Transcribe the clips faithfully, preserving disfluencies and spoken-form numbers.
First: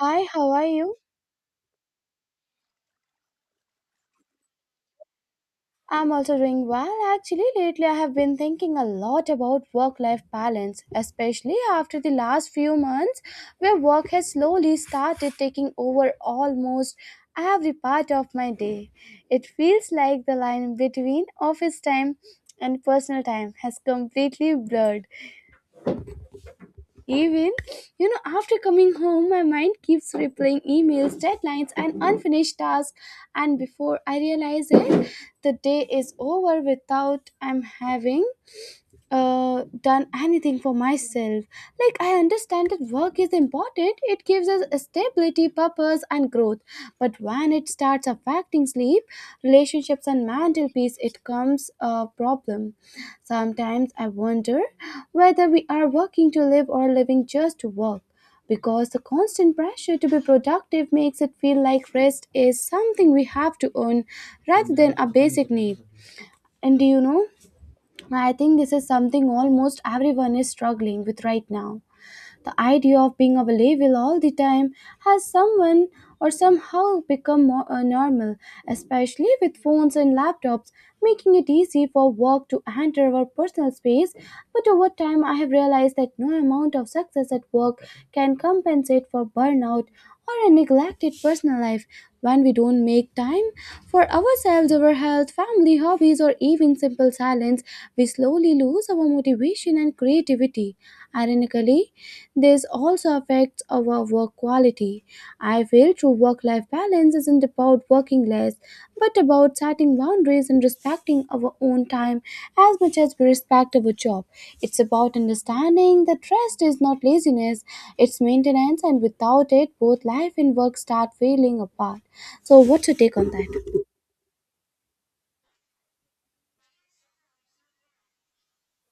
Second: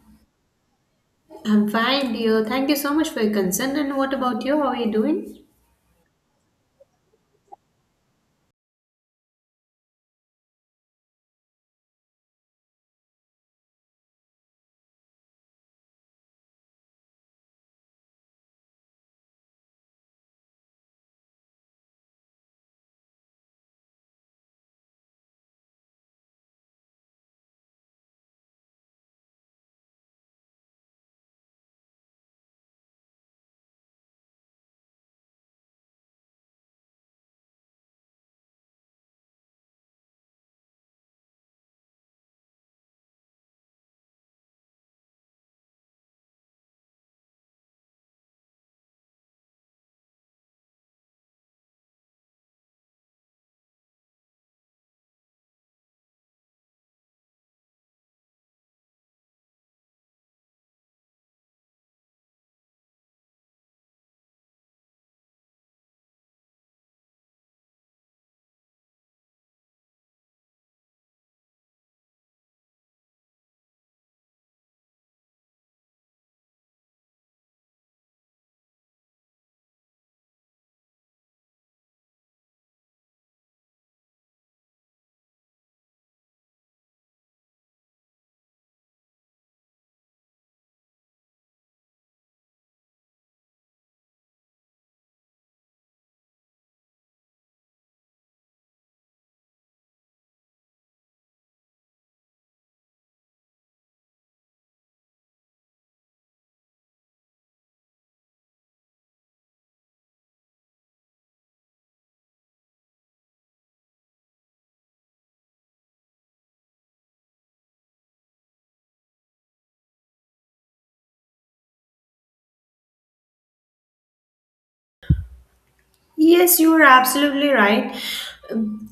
Hi, how are you? I'm fine, dear. Thank you so much for your concern. And what about you? How are you doing? I'm also doing well. Actually, lately I have been thinking a lot about work life balance, especially after the last few months where work has slowly started taking over almost every part of my day. It feels like the line between office time and personal time has completely blurred. Even, you know, after coming home, my mind keeps replaying emails, deadlines, and unfinished tasks. And before I realize it, the day is over without I'm having uh, done anything for myself. Like, I understand that work is important, it gives us stability, purpose, and growth. But when it starts affecting sleep, relationships, and mental peace, it comes a problem. Sometimes I wonder whether we are working to live or living just to work. Because the constant pressure to be productive makes it feel like rest is something we have to earn rather than a basic need. And do you know? I think this is something almost everyone is struggling with right now. The idea of being available all the time has someone or somehow become more uh, normal, especially with phones and laptops, making it easy for work to enter our personal space. But over time, I have realized that no amount of success at work can compensate for burnout or a neglected personal life when we don't make time for ourselves, our health, family, hobbies, or even simple silence, we slowly lose our motivation and creativity. Ironically, this also affects our work quality. I feel true work life balance isn't about working less, but about setting boundaries and respecting our own time as much as we respect our job. It's about understanding that rest is not laziness, it's maintenance, and without it, both life and work start failing apart. So, what's your take on that? Yes, you are absolutely right.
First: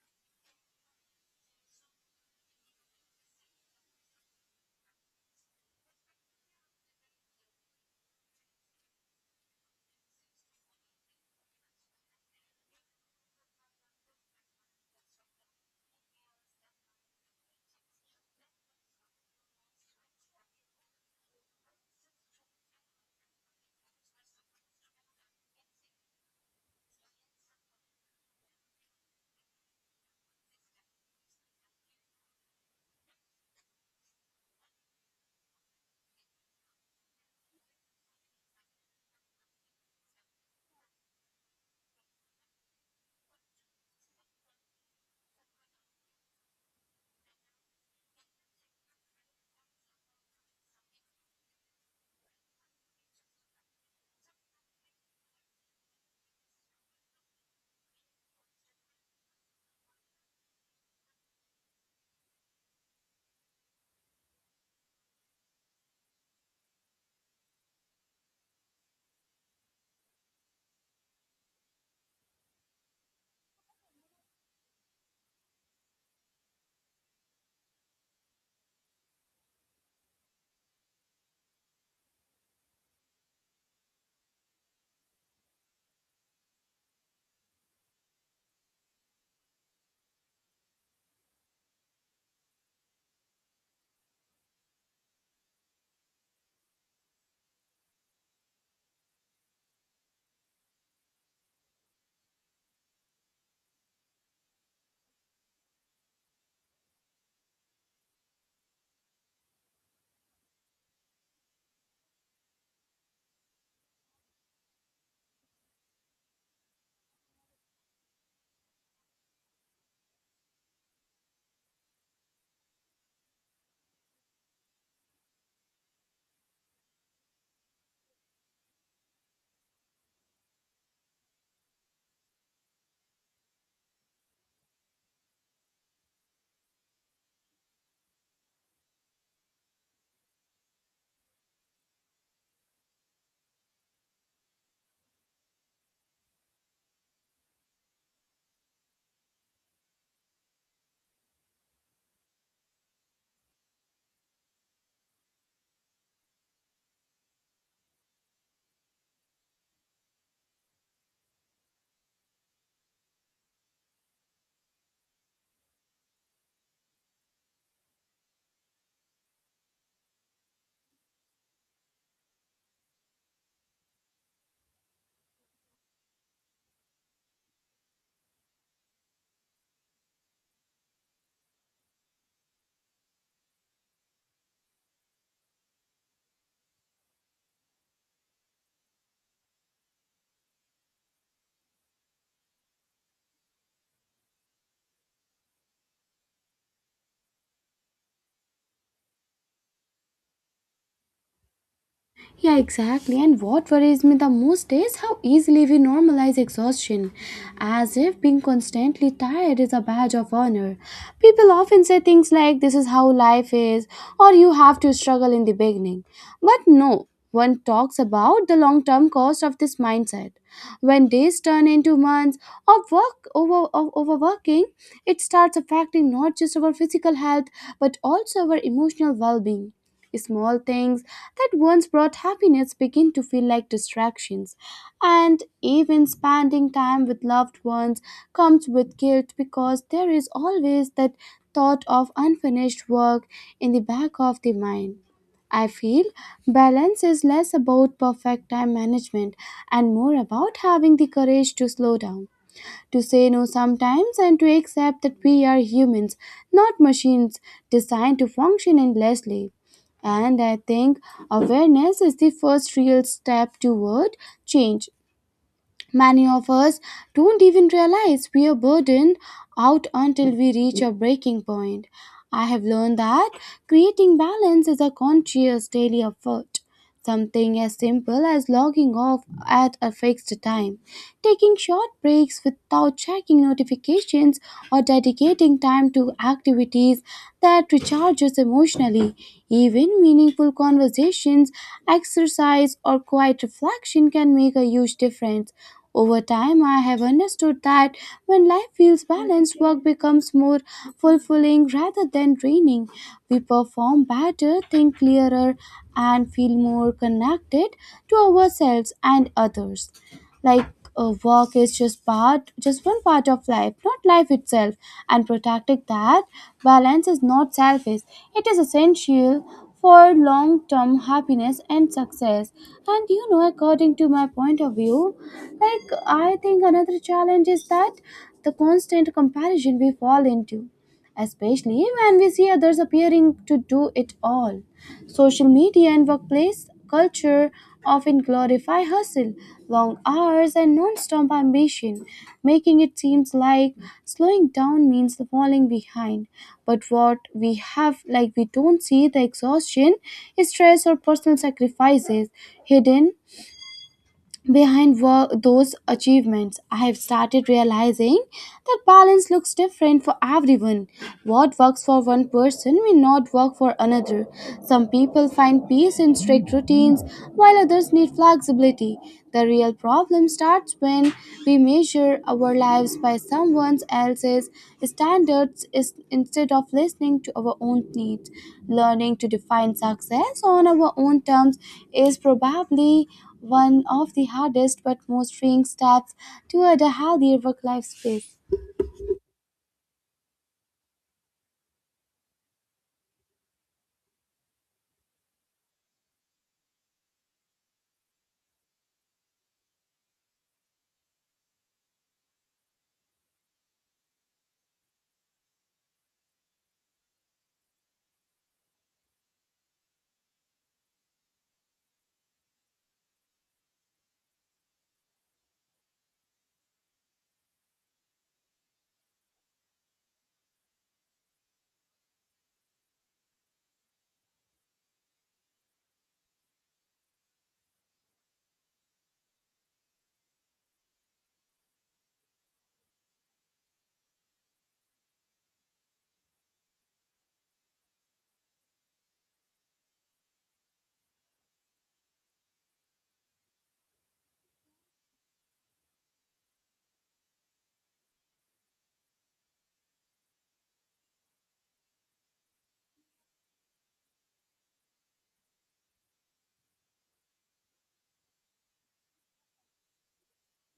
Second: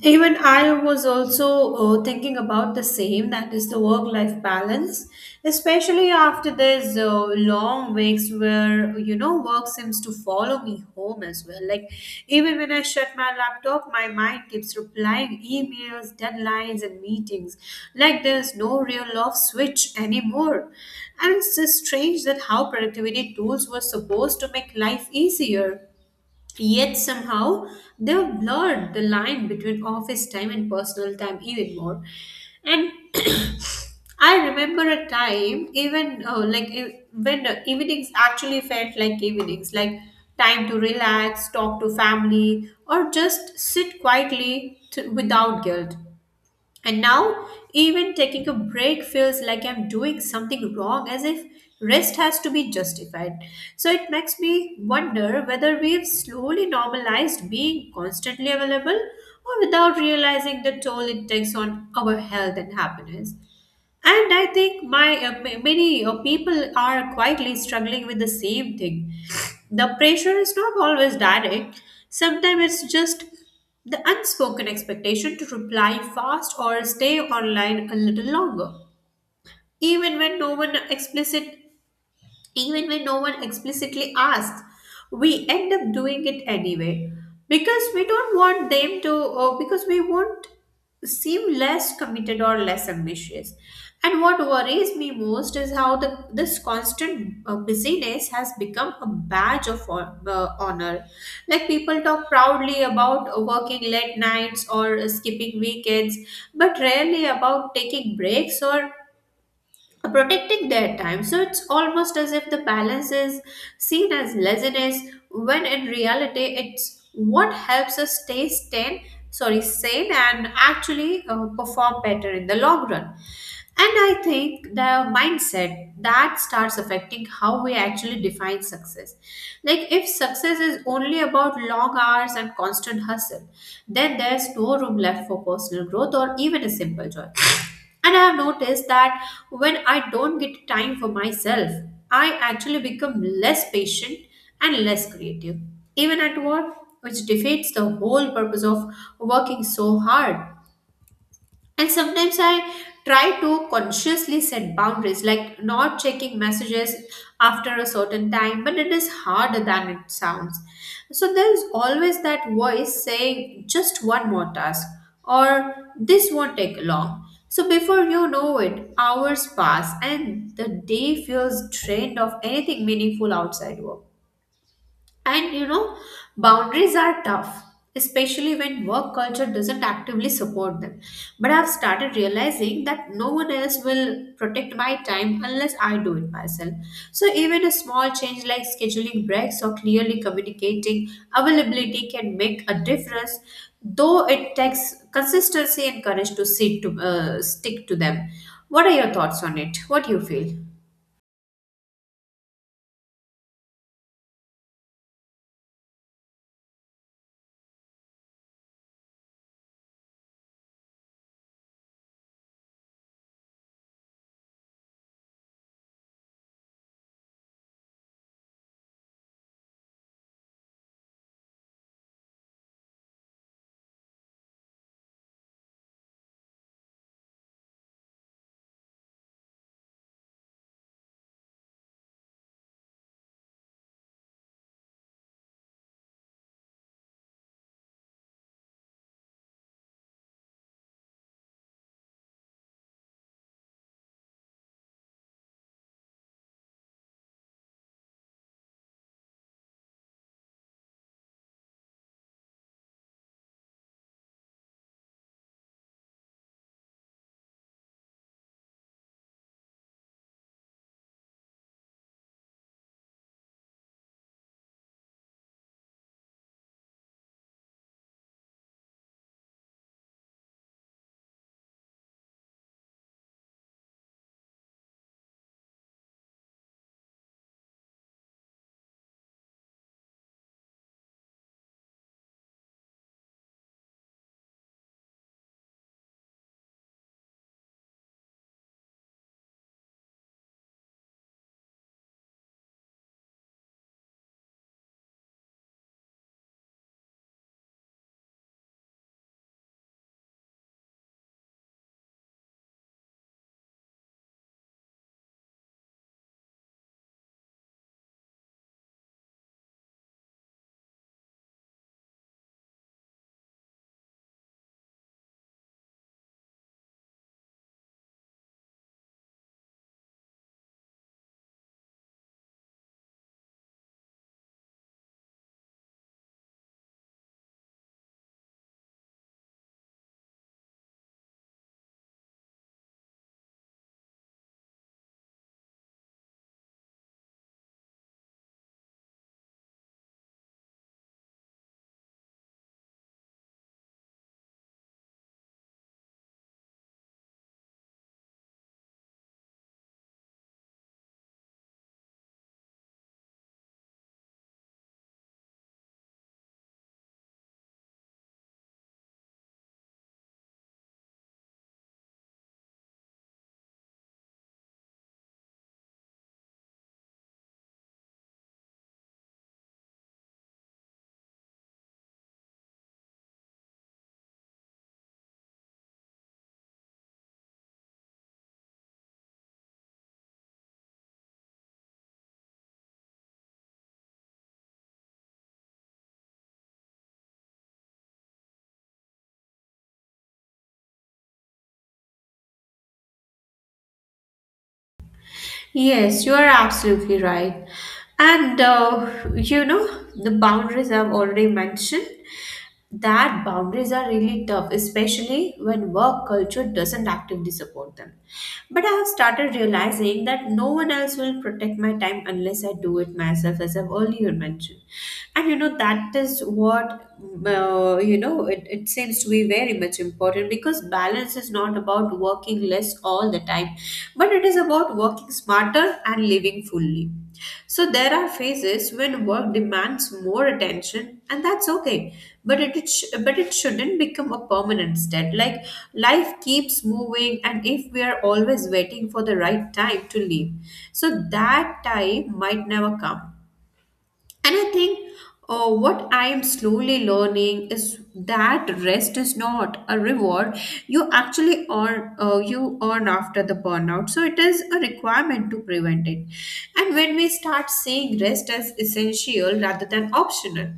Even I was also uh, thinking about the same, that is the work life balance, especially after these uh, long weeks where, you know, work seems to follow me home as well. Like, even when I shut my laptop, my mind keeps replying emails, deadlines, and meetings. Like, there's no real off switch anymore. And it's just strange that how productivity tools were supposed to make life easier. Yet somehow they have blurred the line between office time and personal time even more. And I remember a time even uh, like e- when uh, evenings actually felt like evenings, like time to relax, talk to family, or just sit quietly to, without guilt. And now, even taking a break feels like I'm doing something wrong, as if rest has to be justified. So it makes me wonder whether we've slowly normalized being constantly available or without realizing the toll it takes on our health and happiness. And I think my uh, ma- many uh, people are quietly struggling with the same thing. The pressure is not always direct. Sometimes it's just the unspoken expectation to reply fast or stay online a little longer, even when no one explicit even when no one explicitly asks, we end up doing it anyway because we don't want them to, or because we won't seem less committed or less ambitious. And what worries me most is how the, this constant uh, busyness has become a badge of hon- uh, honor. Like people talk proudly about uh, working late nights or uh, skipping weekends, but rarely about taking breaks or protecting their time. So it's almost as if the balance is seen as laziness, when in reality it's what helps us stay sane, sorry, sane, and actually uh, perform better in the long run. And I think the mindset that starts affecting how we actually define success. Like, if success is only about long hours and constant hustle, then there's no room left for personal growth or even a simple joy. And I have noticed that when I don't get time for myself, I actually become less patient and less creative, even at work, which defeats the whole purpose of working so hard. And sometimes I try to consciously set boundaries, like not checking messages after a certain time, but it is harder than it sounds. So there's always that voice saying just one more task or this won't take long. So before you know it, hours pass and the day feels drained of anything meaningful outside work. And you know, boundaries are tough, especially when work culture doesn't actively support them. But I've started realizing that no one else will protect my time unless I do it myself. So even a small change like scheduling breaks or clearly communicating availability can make a difference, though it takes consistency and courage to sit to, uh, stick to them. What are your thoughts on it? What do you feel? Yeah, exactly. And what worries me the most is how easily we normalize exhaustion, as if being constantly tired is a badge of honor. People often say things like, this is how life is, or you have to struggle in the beginning. But no, one talks about the long term cost of this mindset. When days turn into months of work over of overworking, it starts affecting not just our physical health but also our emotional well being. Small things that once brought happiness begin to feel like distractions, and even spending time with loved ones comes with guilt because there is always that thought of unfinished work in the back of the mind. I feel balance is less about perfect time management and more about having the courage to slow down to say no sometimes and to accept that we are humans, not machines designed to function endlessly. And I think awareness is the first real step toward change. Many of us don't even realize we are burdened out until we reach a breaking point. I have learned that creating balance is a conscious daily effort, something as simple as logging off at a fixed time taking short breaks without checking notifications or dedicating time to activities that recharges emotionally. Even meaningful conversations, exercise, or quiet reflection can make a huge difference. Over time, I have understood that when life feels balanced, work becomes more fulfilling rather than draining. We perform better, think clearer, and feel more connected to ourselves and others. Like uh, work is just part just one part of life, not life itself, and protecting that balance is not selfish, it is essential for long term happiness and success. And you know, according to my point of view, like, I think another challenge is that the constant comparison we fall into, especially when we see others appearing to do it all. Social media and workplace culture often glorify hustle, long hours, and non-stop ambition, making it seem like slowing down means falling behind. But what we have, like, we don't see the exhaustion, stress, or personal sacrifices hidden behind wo- those achievements. I have started realizing that balance looks different for everyone. What works for one person may not work for another. Some people find peace in strict routines, while others need flexibility. The real problem starts when we measure our lives by someone else's standards is- instead of listening to our own needs. Learning to define success on our own terms is probably one of the hardest but most freeing steps toward a healthier work life space. Yes, you are absolutely right. And uh, you know, the boundaries I've already mentioned, that boundaries are really tough, especially when work culture doesn't actively support them. But I have started realizing that no one else will will protect my time unless I do it myself, as I've earlier mentioned. And you know, that is what, uh, you know, it, it seems to be very much important because balance is not about working less all the time, but it is about working smarter and living fully. So there are phases when work demands more attention, and that's okay. But it, it sh- but it shouldn't become a permanent state. Like life keeps moving, and if we are always waiting for the right time to leave, so that time might never come. And I think uh, what I am slowly learning is that rest is not a reward you actually earn uh, you earn after the burnout. So it is a requirement to prevent it. And when we start seeing rest as essential rather than optional,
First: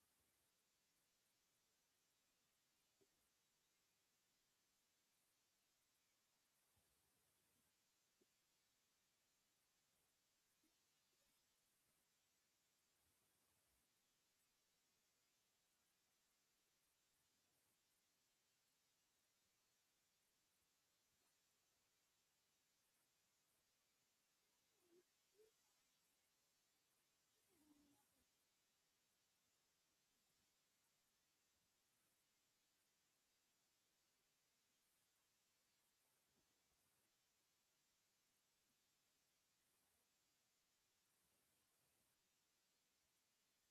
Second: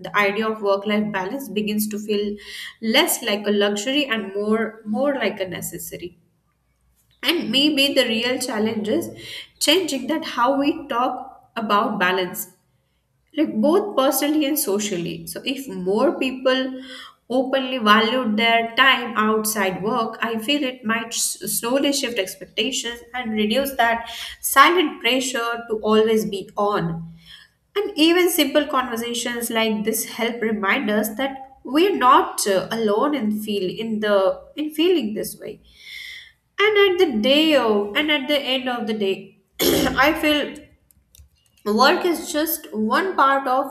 the idea of work-life balance begins to feel less like a luxury and more more like a necessary. And maybe the real challenge is changing that how we talk about balance, like both personally and socially. So if more people openly valued their time outside work, I feel it might s- slowly shift expectations and reduce that silent pressure to always be on. And even simple conversations like this help remind us that we're not uh, alone in feel in the in feeling this way. And at the day of, and at the end of the day I feel work is just one part of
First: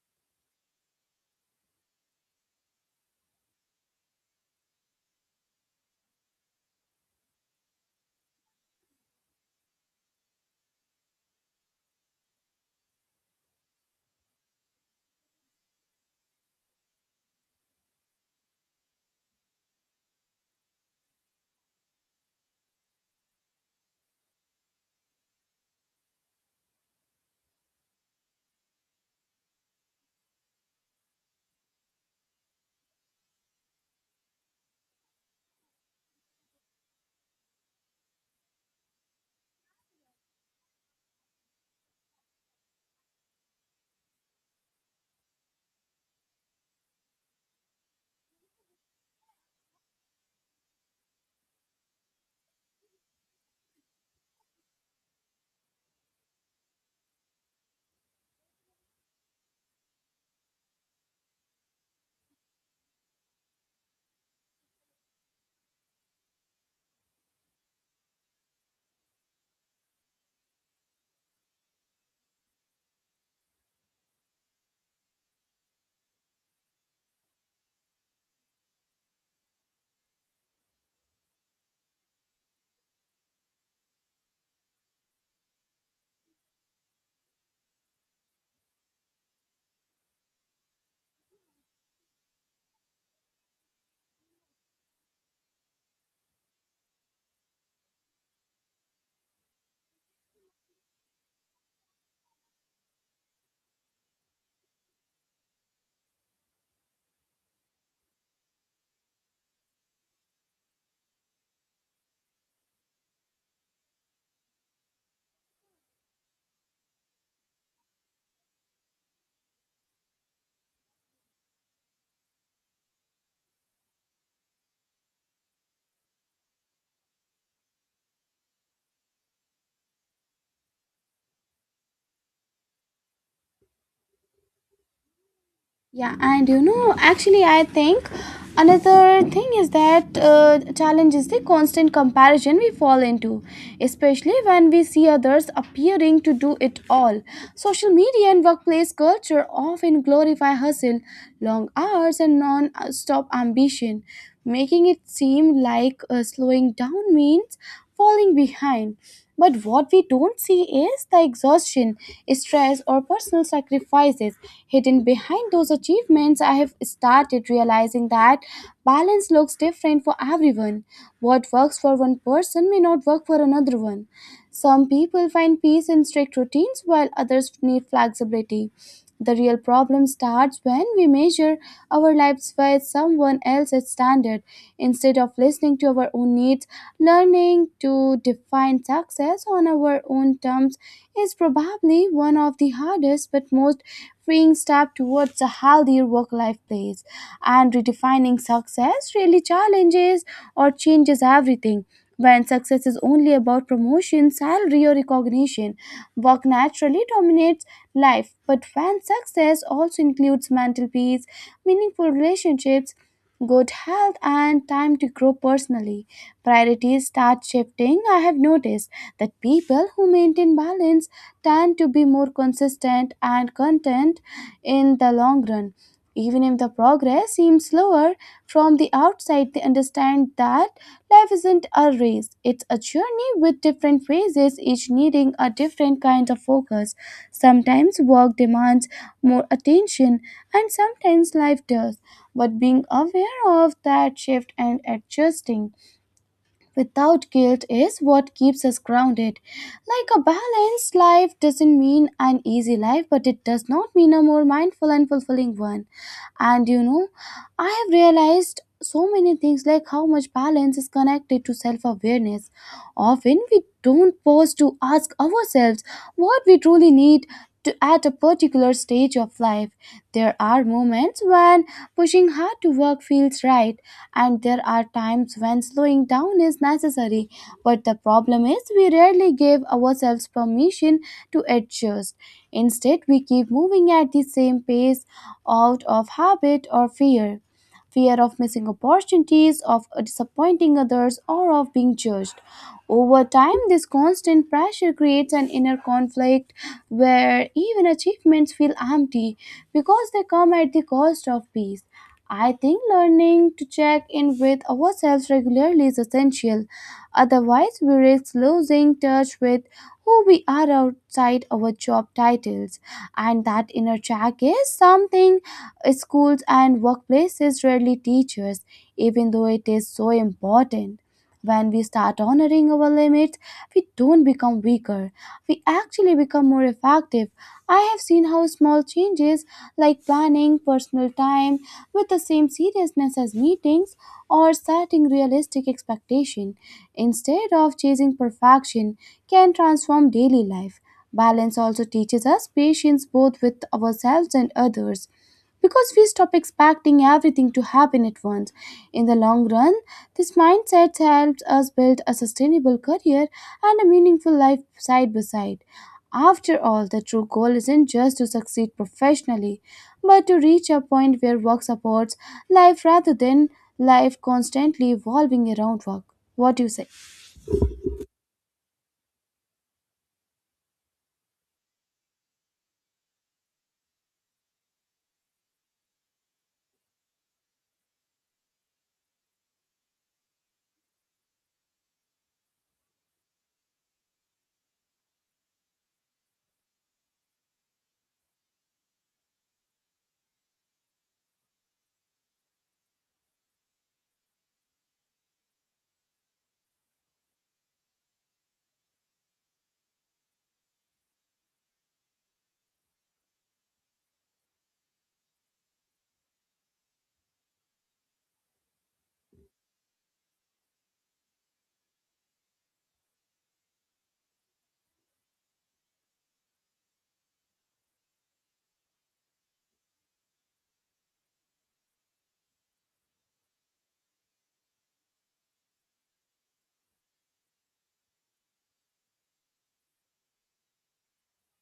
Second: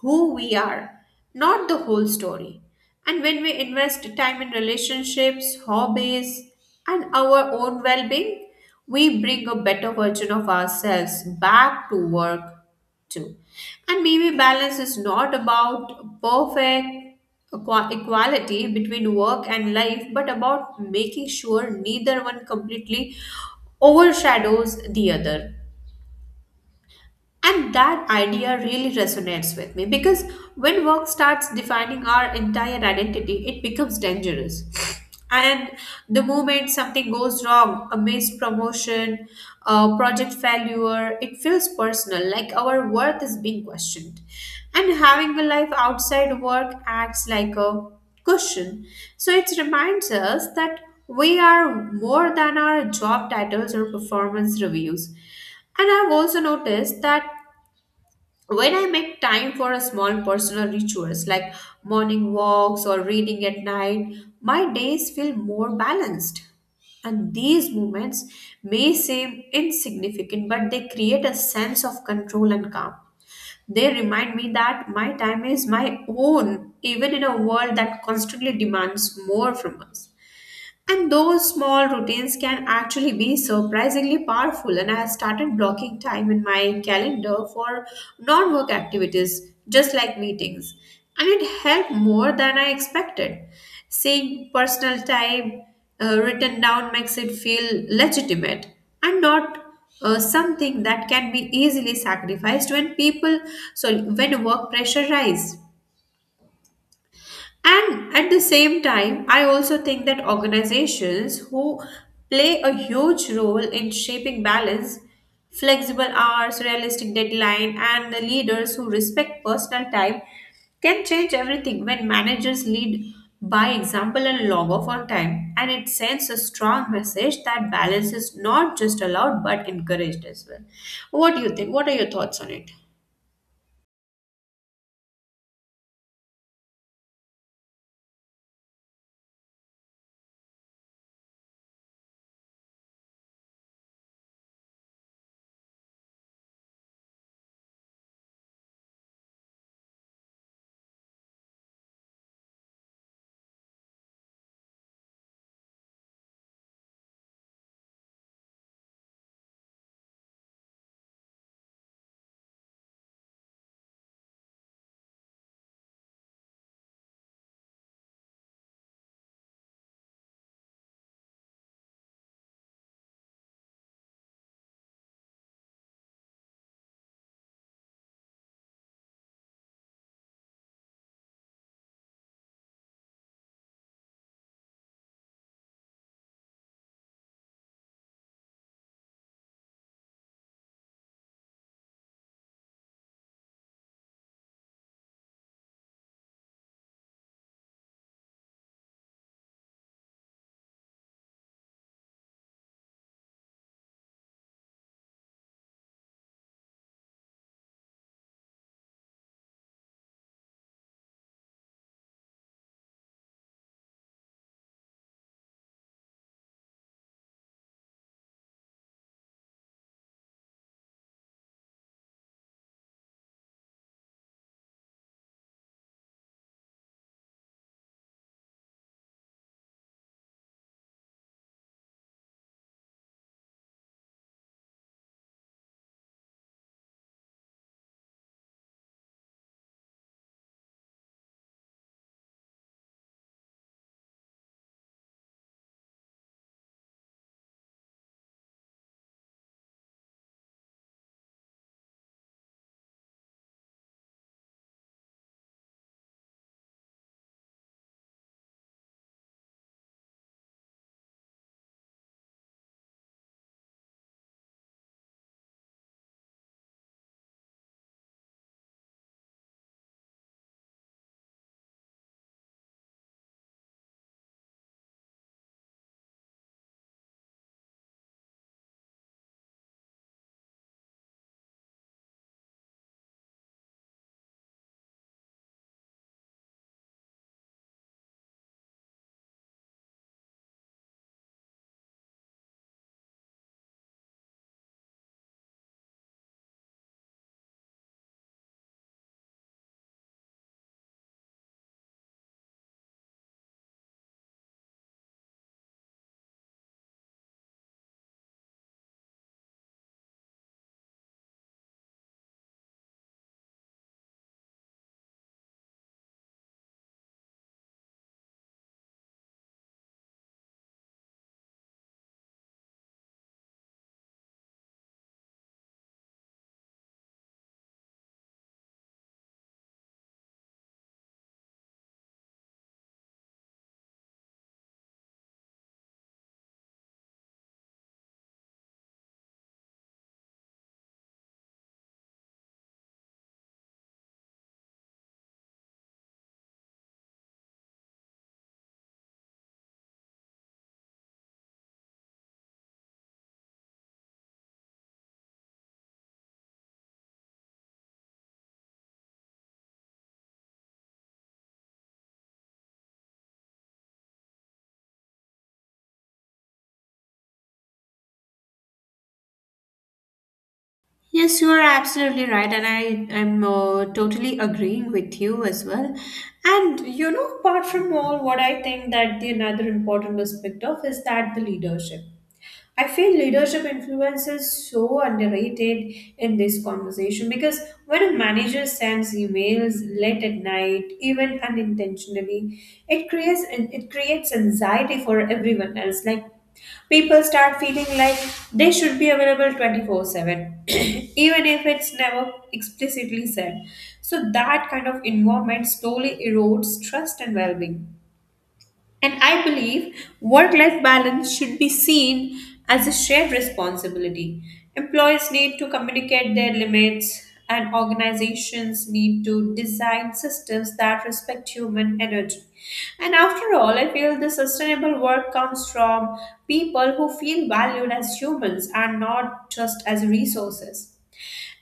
who we are, not the whole story. And when we invest time in relationships, hobbies, and our own well being, we bring a better version of ourselves back to work too. And maybe balance is not about perfect equa- equality between work and life, but about making sure neither one completely overshadows the other. And that idea really resonates with me because when work starts defining our entire identity, it becomes dangerous. And the moment something goes wrong, a missed promotion, a project failure, it feels personal, like our worth is being questioned. And having a life outside work acts like a cushion. So it reminds us that we are more than our job titles or performance reviews. And I've also noticed that when I make time for a small personal rituals like morning walks or reading at night, my days feel more balanced. And these moments may seem insignificant, but they create a sense of control and calm. They remind me that my time is my own, even in a world that constantly demands more from us. And those small routines can actually be surprisingly powerful. And I have started blocking time in my calendar for non work activities, just like meetings. And it helped more than I expected. Seeing personal time uh, written down makes it feel legitimate and not uh, something that can be easily sacrificed when people, so when work pressure rise. And at the same time, I also think that organizations who play a huge role in shaping balance, flexible hours, realistic deadline, and the leaders who respect personal time can change everything when managers lead by example and log off on time. And it sends a strong message that balance is not just allowed but encouraged as well. What do you think? What are your thoughts on it? Yeah, and you know, actually, I think another thing is that uh, challenge is the constant comparison we fall into, especially when we see others appearing to do it all. Social media and workplace culture often glorify hustle, long hours, and non stop ambition, making it seem like uh, slowing down means falling behind. But what we don't see is the exhaustion, stress, or personal sacrifices hidden behind those achievements. I have started realizing that balance looks different for everyone. What works for one person may not work for another one. Some people find peace in strict routines, while others need flexibility. The real problem starts when we measure our lives by someone else's standard instead of listening to our own needs. Learning to define success on our own terms is probably one of the hardest but most freeing steps towards a healthier work life place. And redefining success really challenges or changes everything. When success is only about promotion, salary, or recognition, work naturally dominates life. But when success also includes mental peace, meaningful relationships, good health, and time to grow personally, priorities start shifting. I have noticed that people who maintain balance tend to be more consistent and content in the long run. Even if the progress seems slower from the outside, they understand that life isn't a race, it's a journey with different phases, each needing a different kind of focus. Sometimes work demands more attention, and sometimes life does. But being aware of that shift and adjusting without guilt is what keeps us grounded. Like a balanced life doesn't mean an easy life, but it does not mean a more mindful and fulfilling one. And you know, I have realized so many things like how much balance is connected to self awareness. Often we don't pause to ask ourselves what we truly need. To, at a particular stage of life, there are moments when pushing hard to work feels right, and there are times when slowing down is necessary. But the problem is, we rarely give ourselves permission to adjust. Instead, we keep moving at the same pace out of habit or fear, fear of missing opportunities, of disappointing others, or of being judged. Over time, this constant pressure creates an inner conflict where even achievements feel empty because they come at the cost of peace. I think learning to check in with ourselves regularly is essential. Otherwise, we risk losing touch with who we are outside our job titles. And that inner check is something schools and workplaces rarely teach us, even though it is so important. When we start honoring our limits, we don't become weaker. We actually become more effective. I have seen how small changes like planning personal time with the same seriousness as meetings or setting realistic expectation instead of chasing perfection perfection can transform daily life. Balance also teaches us patience both with ourselves and others because we stop expecting everything to happen at once. In the long run, this mindset helps us build a sustainable career and a meaningful life side by side. After all, the true goal isn't just to succeed professionally, but to reach a point where work supports life rather than life constantly evolving around work. What do you say? Yes, you are absolutely right, and I am uh, totally agreeing with you as well. And you know, apart from all, what I think that the another important aspect of is that the leadership. I feel leadership influence is so underrated in this conversation because when a manager sends emails late at night, even unintentionally, it creates it creates anxiety for everyone else. Like people start feeling like they should be available twenty-four seven, even if it's never explicitly said. So, that kind of environment slowly erodes trust and well being. And I believe work life balance should be seen as a shared responsibility. Employees need to communicate their limits, and organizations need to design systems that respect human energy. And after all, I feel the sustainable work comes from people who feel valued as humans and not just as resources.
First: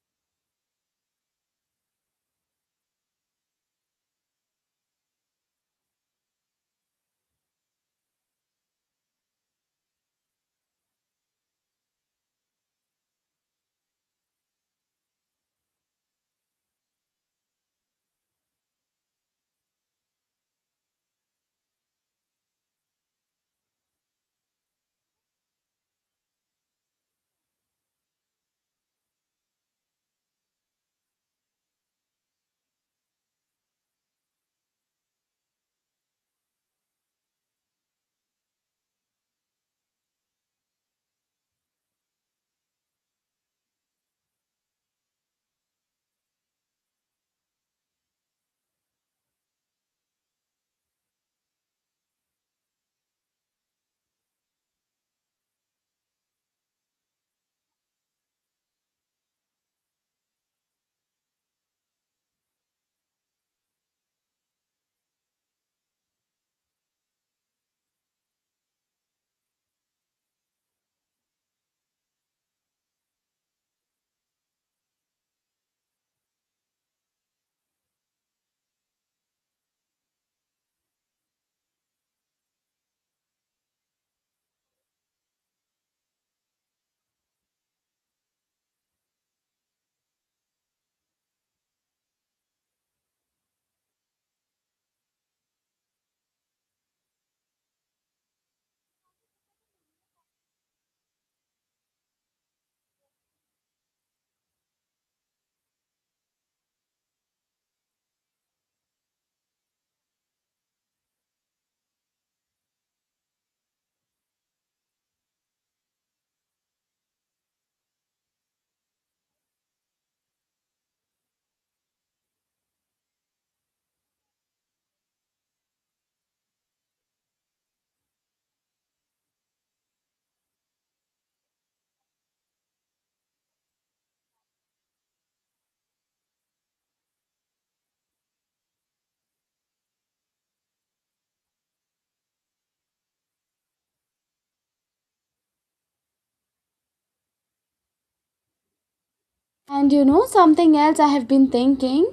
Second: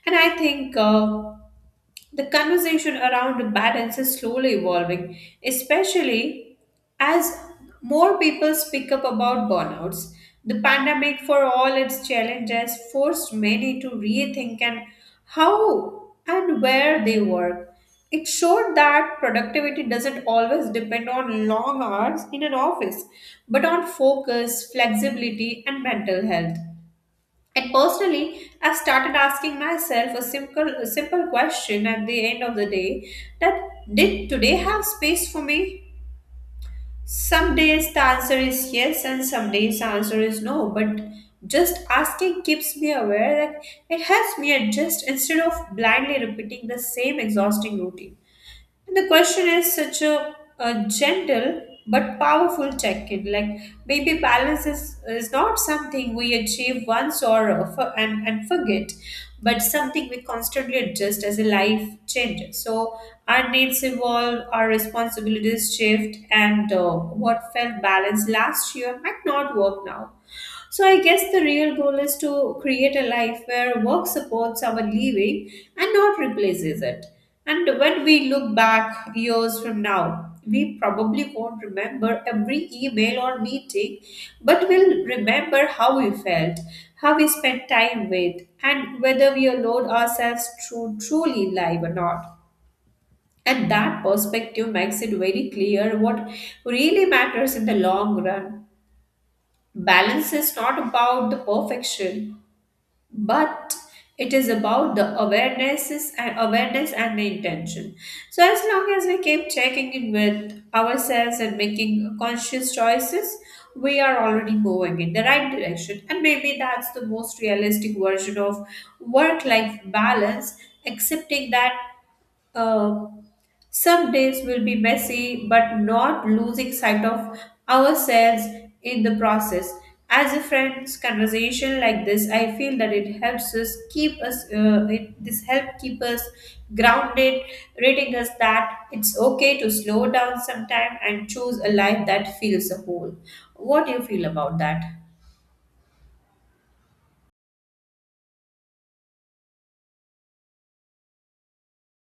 And I think. Uh, the conversation around balance is slowly evolving, especially as more people speak up about burnouts. The pandemic, for all its challenges, forced many to rethink and how and where they work. It showed that productivity doesn't always depend on long hours in an office, but on focus, flexibility, and mental health. And personally, I've started asking myself a simple, a simple question at the end of the day that did today have space for me? Some days the answer is yes, and some days the answer is no. But just asking keeps me aware that it helps me adjust instead of blindly repeating the same exhausting routine. And the question is such a, a gentle but powerful check-in. Like maybe balance is, is not something we achieve once or uh, for, and, and forget, but something we constantly adjust as a life changes. So our needs evolve, our responsibilities shift, and uh, what felt balanced last year might not work now. So I guess the real goal is to create a life where work supports our living and not replaces it. And when we look back years from now, we probably won't remember every email or meeting, but we'll remember how we felt, how we spent time with, and whether we allowed ourselves to truly live or not. And that perspective makes it very clear what really matters in the long run. Balance is not about the perfection but it is about the awarenesses and awareness and the intention, so as long as we keep checking in with ourselves and making conscious choices, we are already moving in the right direction, and maybe that's the most realistic version of work life balance, accepting that uh, some days will be messy, but not losing sight of ourselves in the process. As a friend's conversation like this, I feel that it helps us keep us. Uh, it, this help keep us grounded, reading us that it's okay to slow down sometime and choose a life that feels whole. What do you feel about that? And you know, something else I have been thinking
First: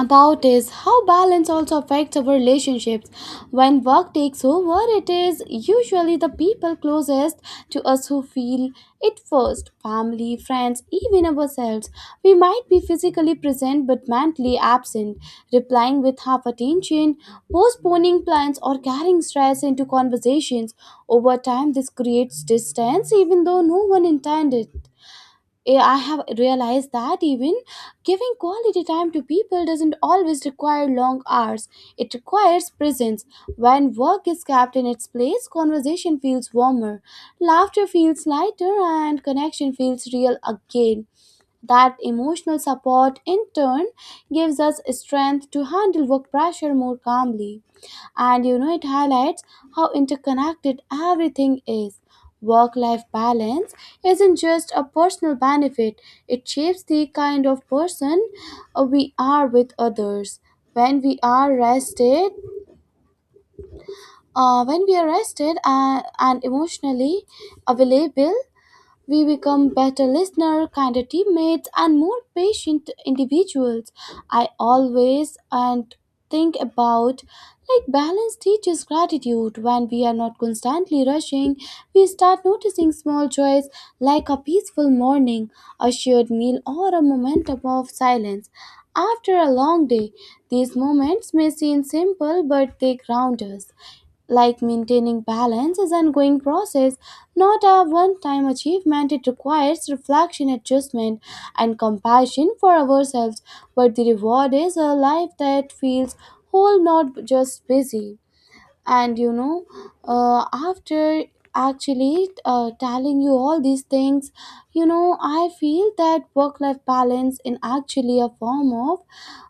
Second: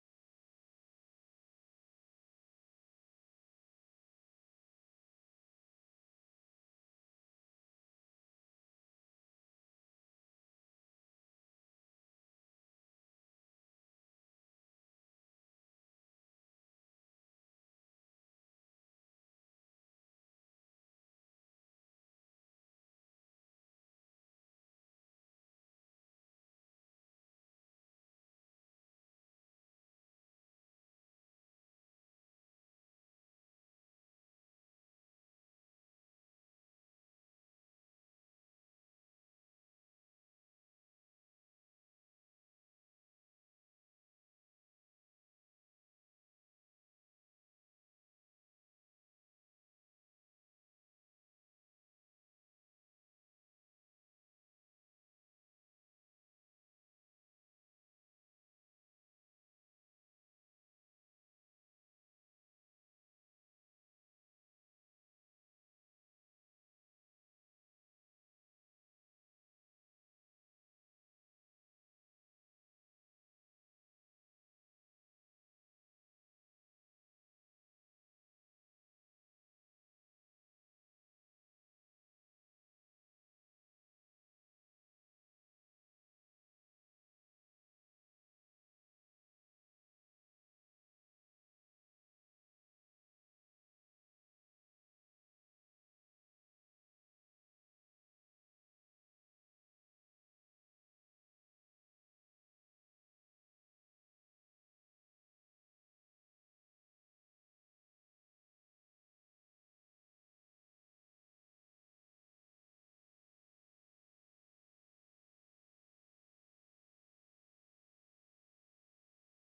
about is how balance also affects our relationships. When work takes over, it is usually the people closest to us who feel it first, family, friends, even ourselves. We might be physically present but mentally absent, replying with half attention, postponing plans, or carrying stress into conversations. Over time, this creates distance even though no one intended. eh, I have realized that even giving quality time to people doesn't always require long hours. It requires presence. When work is kept in its place, conversation feels warmer, laughter feels lighter, and connection feels real again. That emotional support, in turn, gives us strength to handle work pressure more calmly. And you know, it highlights how interconnected everything is. Work life balance isn't just a personal benefit, it shapes the kind of person uh, we are with others. When we are rested, uh, when we are rested uh, and emotionally available, we become better listeners, kinder teammates, and more patient individuals. I always and think about like balance teaches gratitude. When we are not constantly rushing, we start noticing small joys like a peaceful morning, a shared meal, or a moment of silence after a long day. These moments may seem simple, but they ground us. Like, maintaining balance is an ongoing process, not a one time achievement. It requires reflection, adjustment, and compassion for ourselves. But the reward is a life that feels whole, not just busy. And you know uh, after actually uh, Telling you all these things, you know, I feel that work life balance is actually a form of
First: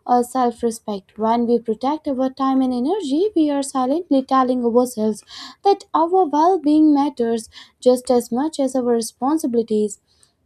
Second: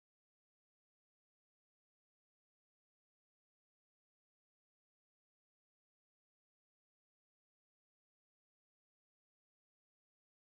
uh, self respect. When we protect our time and energy, we are silently telling ourselves that our well being matters just as much as our responsibilities.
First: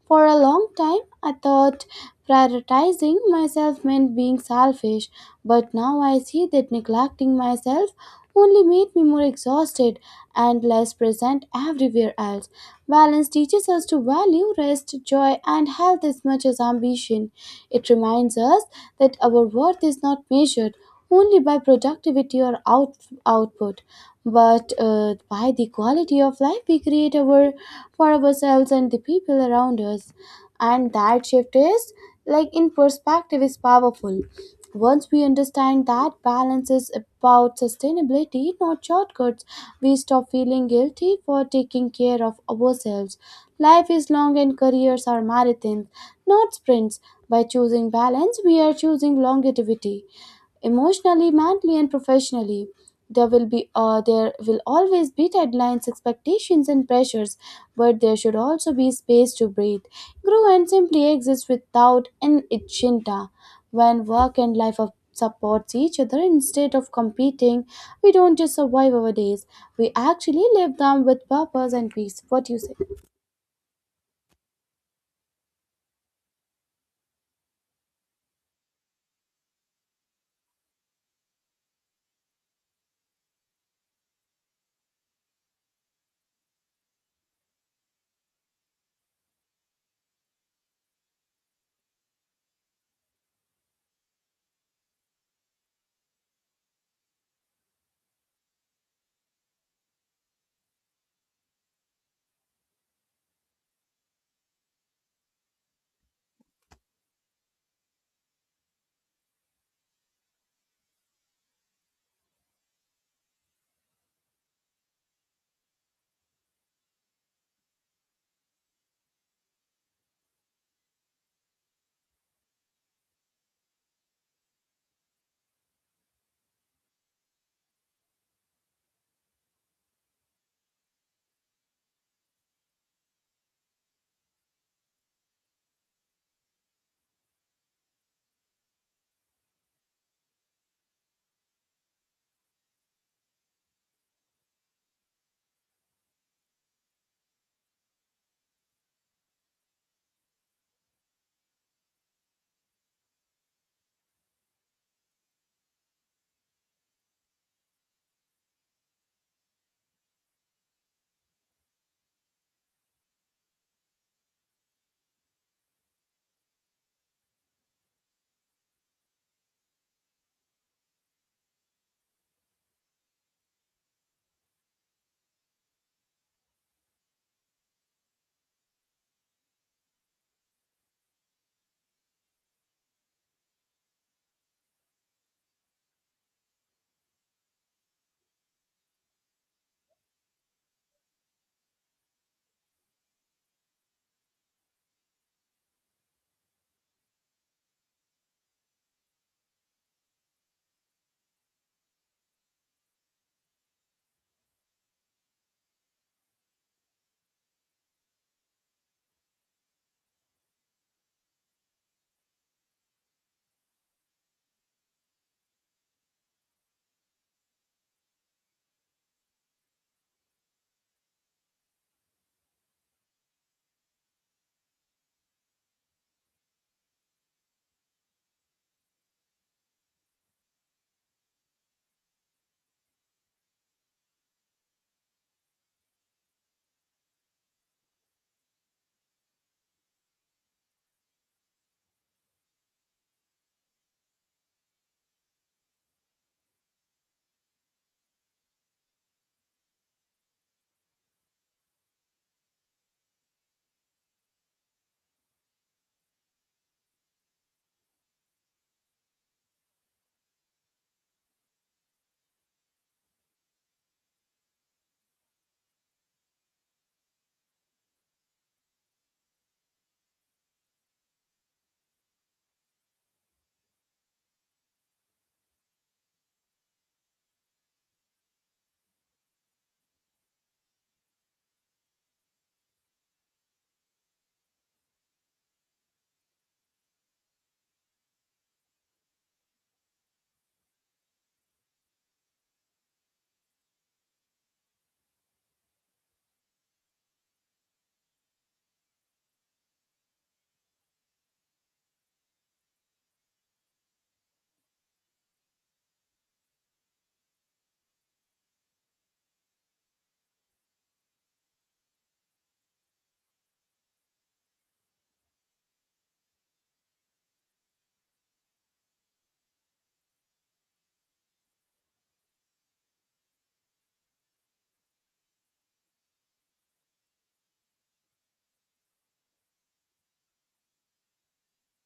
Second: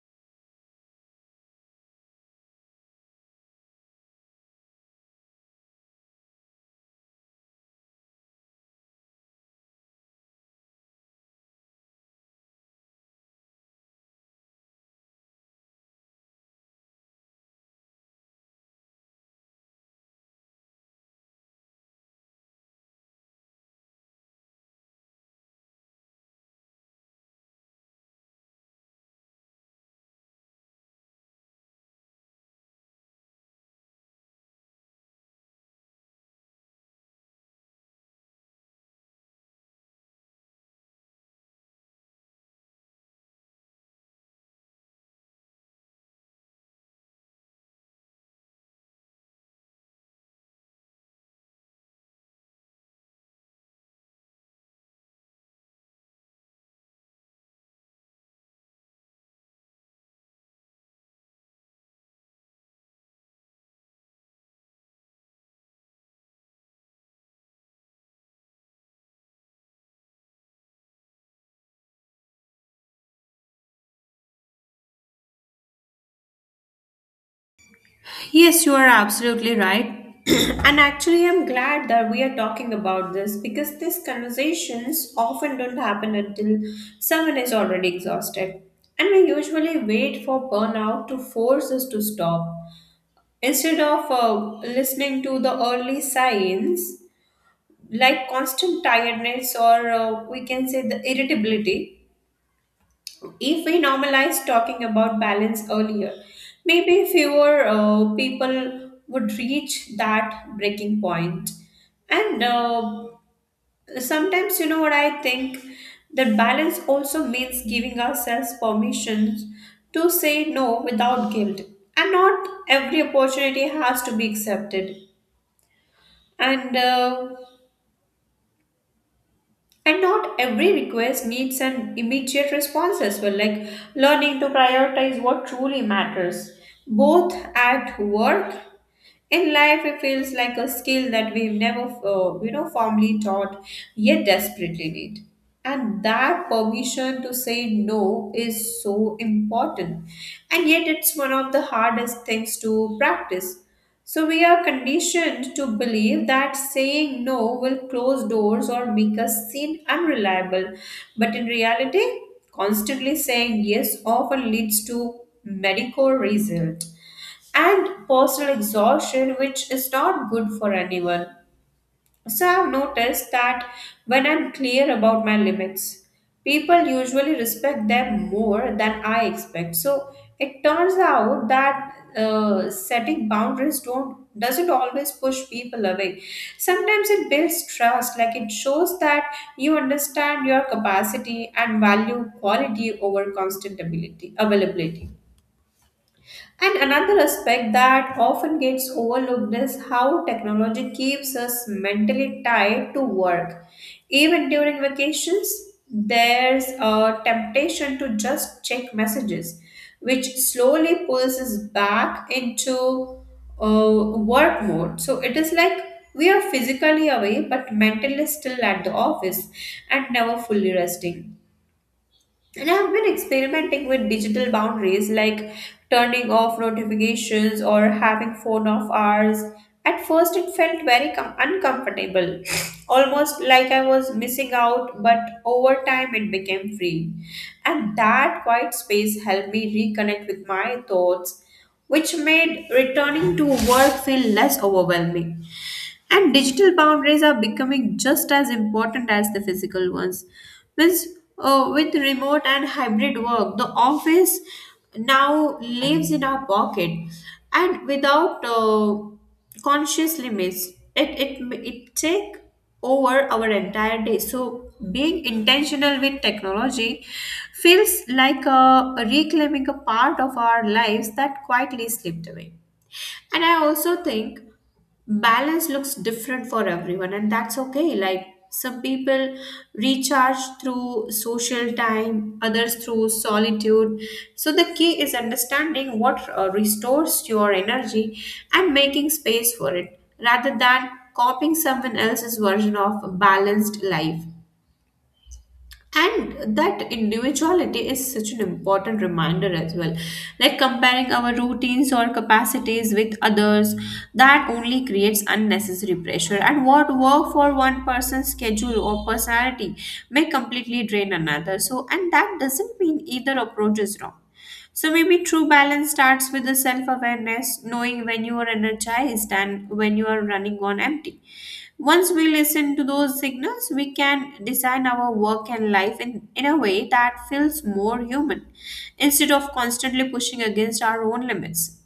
For a long time, I thought prioritizing myself meant being selfish, but now I see that neglecting myself only made me more exhausted and less present everywhere else. Balance teaches us to value rest, joy, and health as much as ambition. It reminds us that our worth is not measured only by productivity or out, output, but uh, by the quality of life we create our, for ourselves and the people around us. And that shift is, like in perspective, is powerful. Once we understand that balance is about sustainability, not shortcuts, we stop feeling guilty for taking care of ourselves. Life is long and careers are marathons, not sprints. By choosing balance, we are choosing longevity emotionally, mentally, and professionally. There will be uh, there will always be deadlines, expectations, and pressures, but there should also be space to breathe, grow, and simply exist without an agenda. When work and life are- supports each other instead of competing, we don't just survive our days; we actually live them with purpose and peace. What do you say? Yes, you are absolutely right. And actually, I'm glad that we are talking about this, because these conversations often don't happen until someone is already exhausted. And we usually wait for burnout to force us to stop, instead of uh, listening to the early signs, like constant tiredness or, uh, we can say, the irritability. If we normalize talking about balance earlier, maybe fewer uh, people would reach that breaking point. And uh, Sometimes, you know what I think? That balance also means giving ourselves permission to say no without guilt. And not every opportunity has to be accepted. And uh, And not every request needs an immediate response as well, like learning to prioritize what truly matters, both at work in life. It feels like a skill that we've never, uh, you know, formally taught, yet desperately need. And that permission to say no is so important, and yet it's one of the hardest things to practice. So we are conditioned to believe that saying no will close doors or make us seem unreliable. But in reality, constantly saying yes often leads to mediocre result and personal exhaustion, which is not good for anyone. So I've noticed that when I'm clear about my limits, people usually respect them more than I expect. So it turns out that, uh, setting boundaries don't doesn't always push people away. Sometimes it builds trust, like it shows that you understand your capacity and value quality over constant ability availability. And another aspect that often gets overlooked is how technology keeps us mentally tied to work. Even during vacations, there's a temptation to just check messages, which slowly pulls us back into uh, work mode. So it is like we are physically away but mentally still at the office and never fully resting. And I've been experimenting with digital boundaries, like turning off notifications or having phone off hours. At first, it felt very com- uncomfortable, almost like I was missing out, but over time, it became free. And that quiet space helped me reconnect with my thoughts, which made returning to work feel less overwhelming. And digital boundaries are becoming just as important as the physical ones. Means, uh, with remote and hybrid work, the office now lives in our pocket, and without uh, conscious limits, it, it, it take over our entire day. So being intentional with technology feels like a, a reclaiming a part of our lives that quietly slipped away. And I also think balance looks different for everyone, and that's okay. Like, some people recharge through social time, others through solitude. So the key is understanding what uh, restores your energy and making space for it, rather than copying someone else's version of a balanced life. And that individuality is such an important reminder as well. Like, comparing our routines or capacities with others, that only creates unnecessary pressure. And what work for one person's schedule or personality may completely drain another. So, and that doesn't mean either approach is wrong. So maybe true balance starts with the self awareness, knowing when you are energized and when you are running on empty. Once we listen to those signals, we can design our work and life in, in a way that feels more human, instead of constantly pushing against our own limits.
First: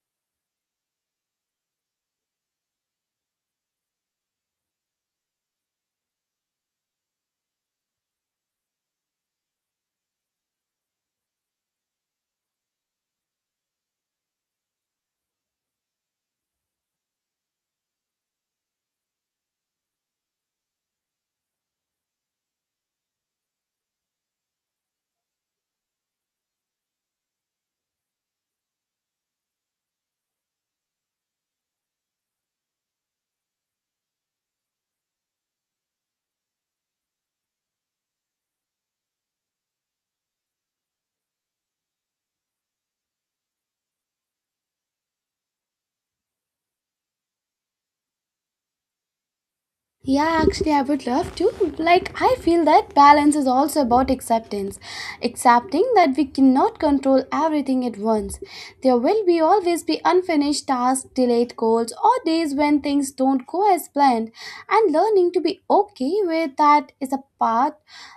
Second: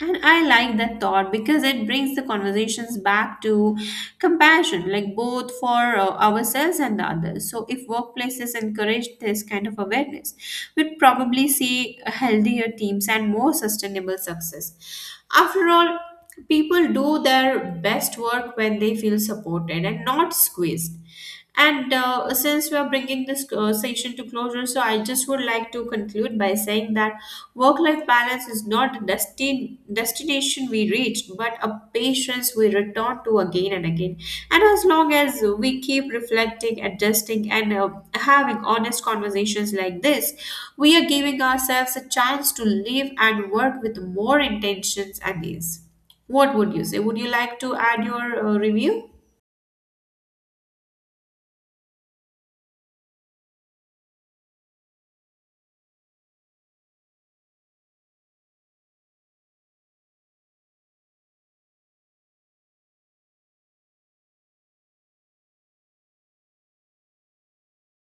And I like that thought, because it brings the conversations back to compassion, like both for uh, ourselves and the others. So if workplaces encourage this kind of awareness, we'd probably see healthier teams and more sustainable success. After all, people do their best work when they feel supported and not squeezed. And uh, Since we are bringing this uh, session to closure, so I just would like to conclude by saying that work life balance is not a destin- destination we reach, but a patience we return to again and again. And as long as we keep reflecting, adjusting, and, uh, having honest conversations like this, we are giving ourselves a chance to live and work with more intentions and ease. What would you say? Would you like to add your uh, review? Yeah, actually, I would love to. Like, I feel that balance is also about acceptance. Accepting that we cannot control everything at once. There will be always be unfinished tasks, delayed goals, or days when things don't go as planned. And learning to be okay with that is a part,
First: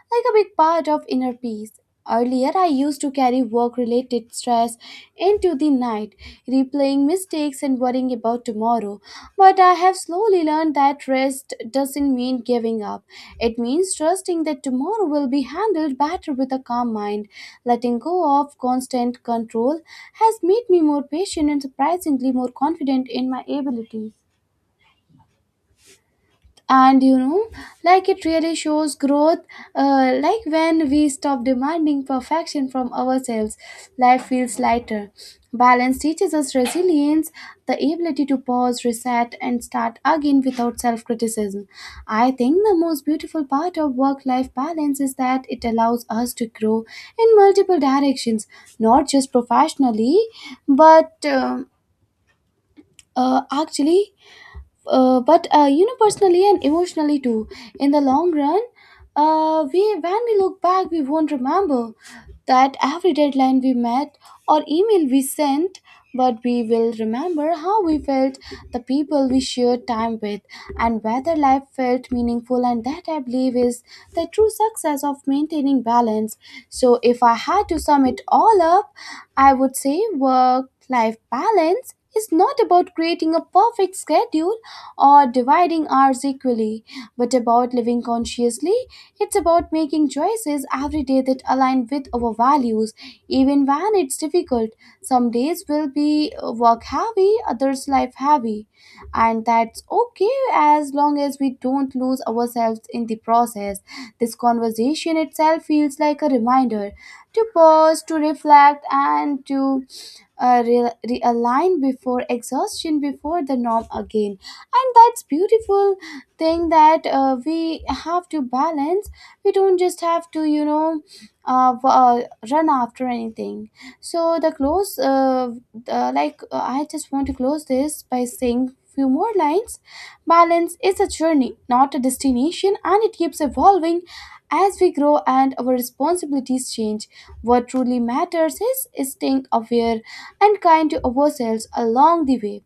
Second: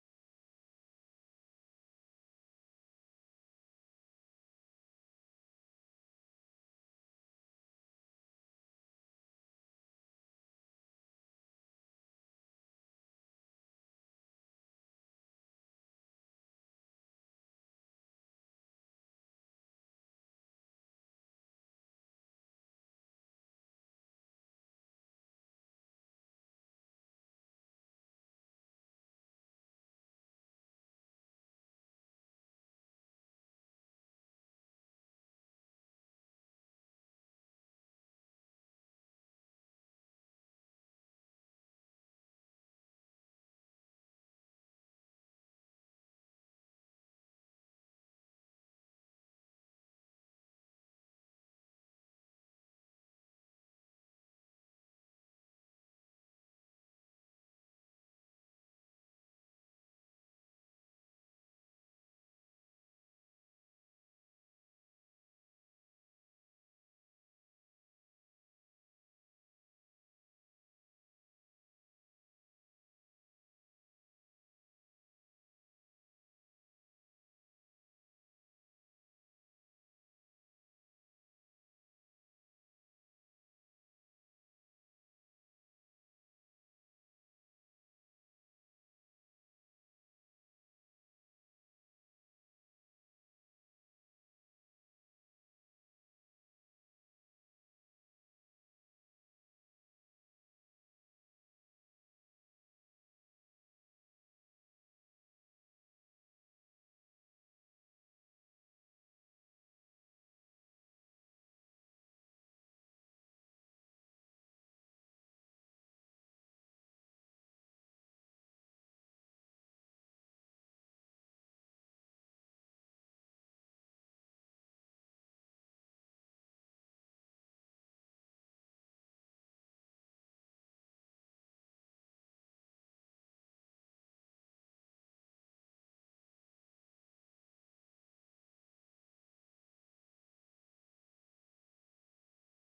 like a big part of inner peace. Earlier, I used to carry work related stress into the night, replaying mistakes and worrying about tomorrow. But I have slowly learned that rest doesn't mean giving up. It means trusting that tomorrow will be handled better with a calm mind. Letting go of constant control has made me more patient and surprisingly more confident in my abilities. And, you know, like, it really shows growth. Uh, like, when we stop demanding perfection from ourselves, life feels lighter. Balance teaches us resilience, the ability to pause, reset, and start again without self-criticism. I think the most beautiful part of work-life balance is that it allows us to grow in multiple directions, not just professionally, but um uh, actually uh, but uh, you know, personally and emotionally too. In the long run, uh, we when we look back, we won't remember that every deadline we met or email we sent, but we will remember how we felt, the people we shared time with, and whether life felt meaningful. And that, I believe, is the true success of maintaining balance. So if I had to sum it all up, I would say work life balance is not about creating a perfect schedule or dividing hours equally, but about living consciously. It's about making choices every day that align with our values, even when it's difficult. Some days will be uh, work heavy, others life heavy, and that's okay as long as we don't lose ourselves in the process. This conversation itself feels like a reminder to pause, to reflect, and to uh, re- realign before exhaustion, before the norm again. And that's beautiful thing that uh, we have to balance. We don't just have to, you know, uh, w- uh, run after anything. So the close uh, uh, like uh, I just want to close this by saying few more lines. Balance is a journey, not a destination, and it keeps evolving as we grow and our responsibilities change. What truly matters is staying aware and kind to ourselves along the way.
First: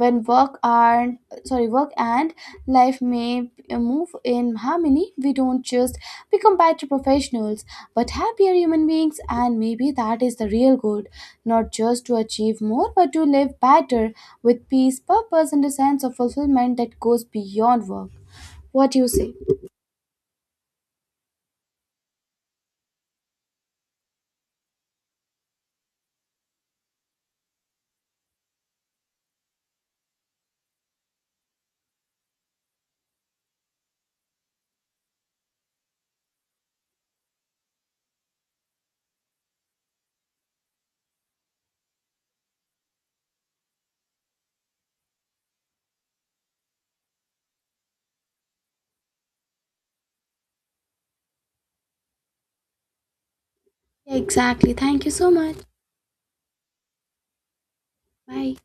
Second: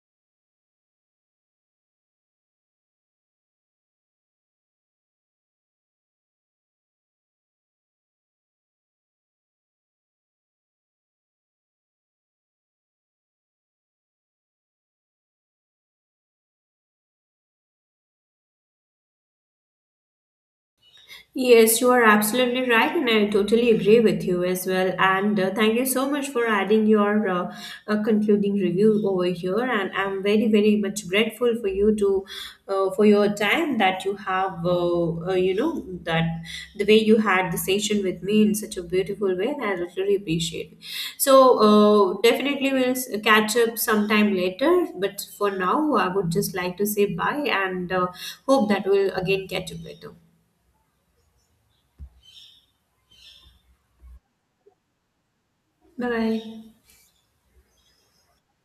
When work and sorry work and life may move in harmony, we don't just become better professionals, but happier human beings. And maybe that is the real goal, not just to achieve more but to live better, with peace, purpose, and a sense of fulfillment that goes beyond work. What do you say? Yes, you are absolutely right, and I totally agree with you as well. And uh, Thank you so much for adding your uh, uh, concluding review over here. And I'm very, very much grateful for you to, uh, for your time that you have, uh, uh, you know, that the way you had the session with me in such a beautiful way, and I really appreciate it. So uh, definitely we'll s- catch up sometime later. But for now, I would just like to say bye, and, uh, hope that we'll again catch up later. Exactly, thank you so much. Bye bye. Bye.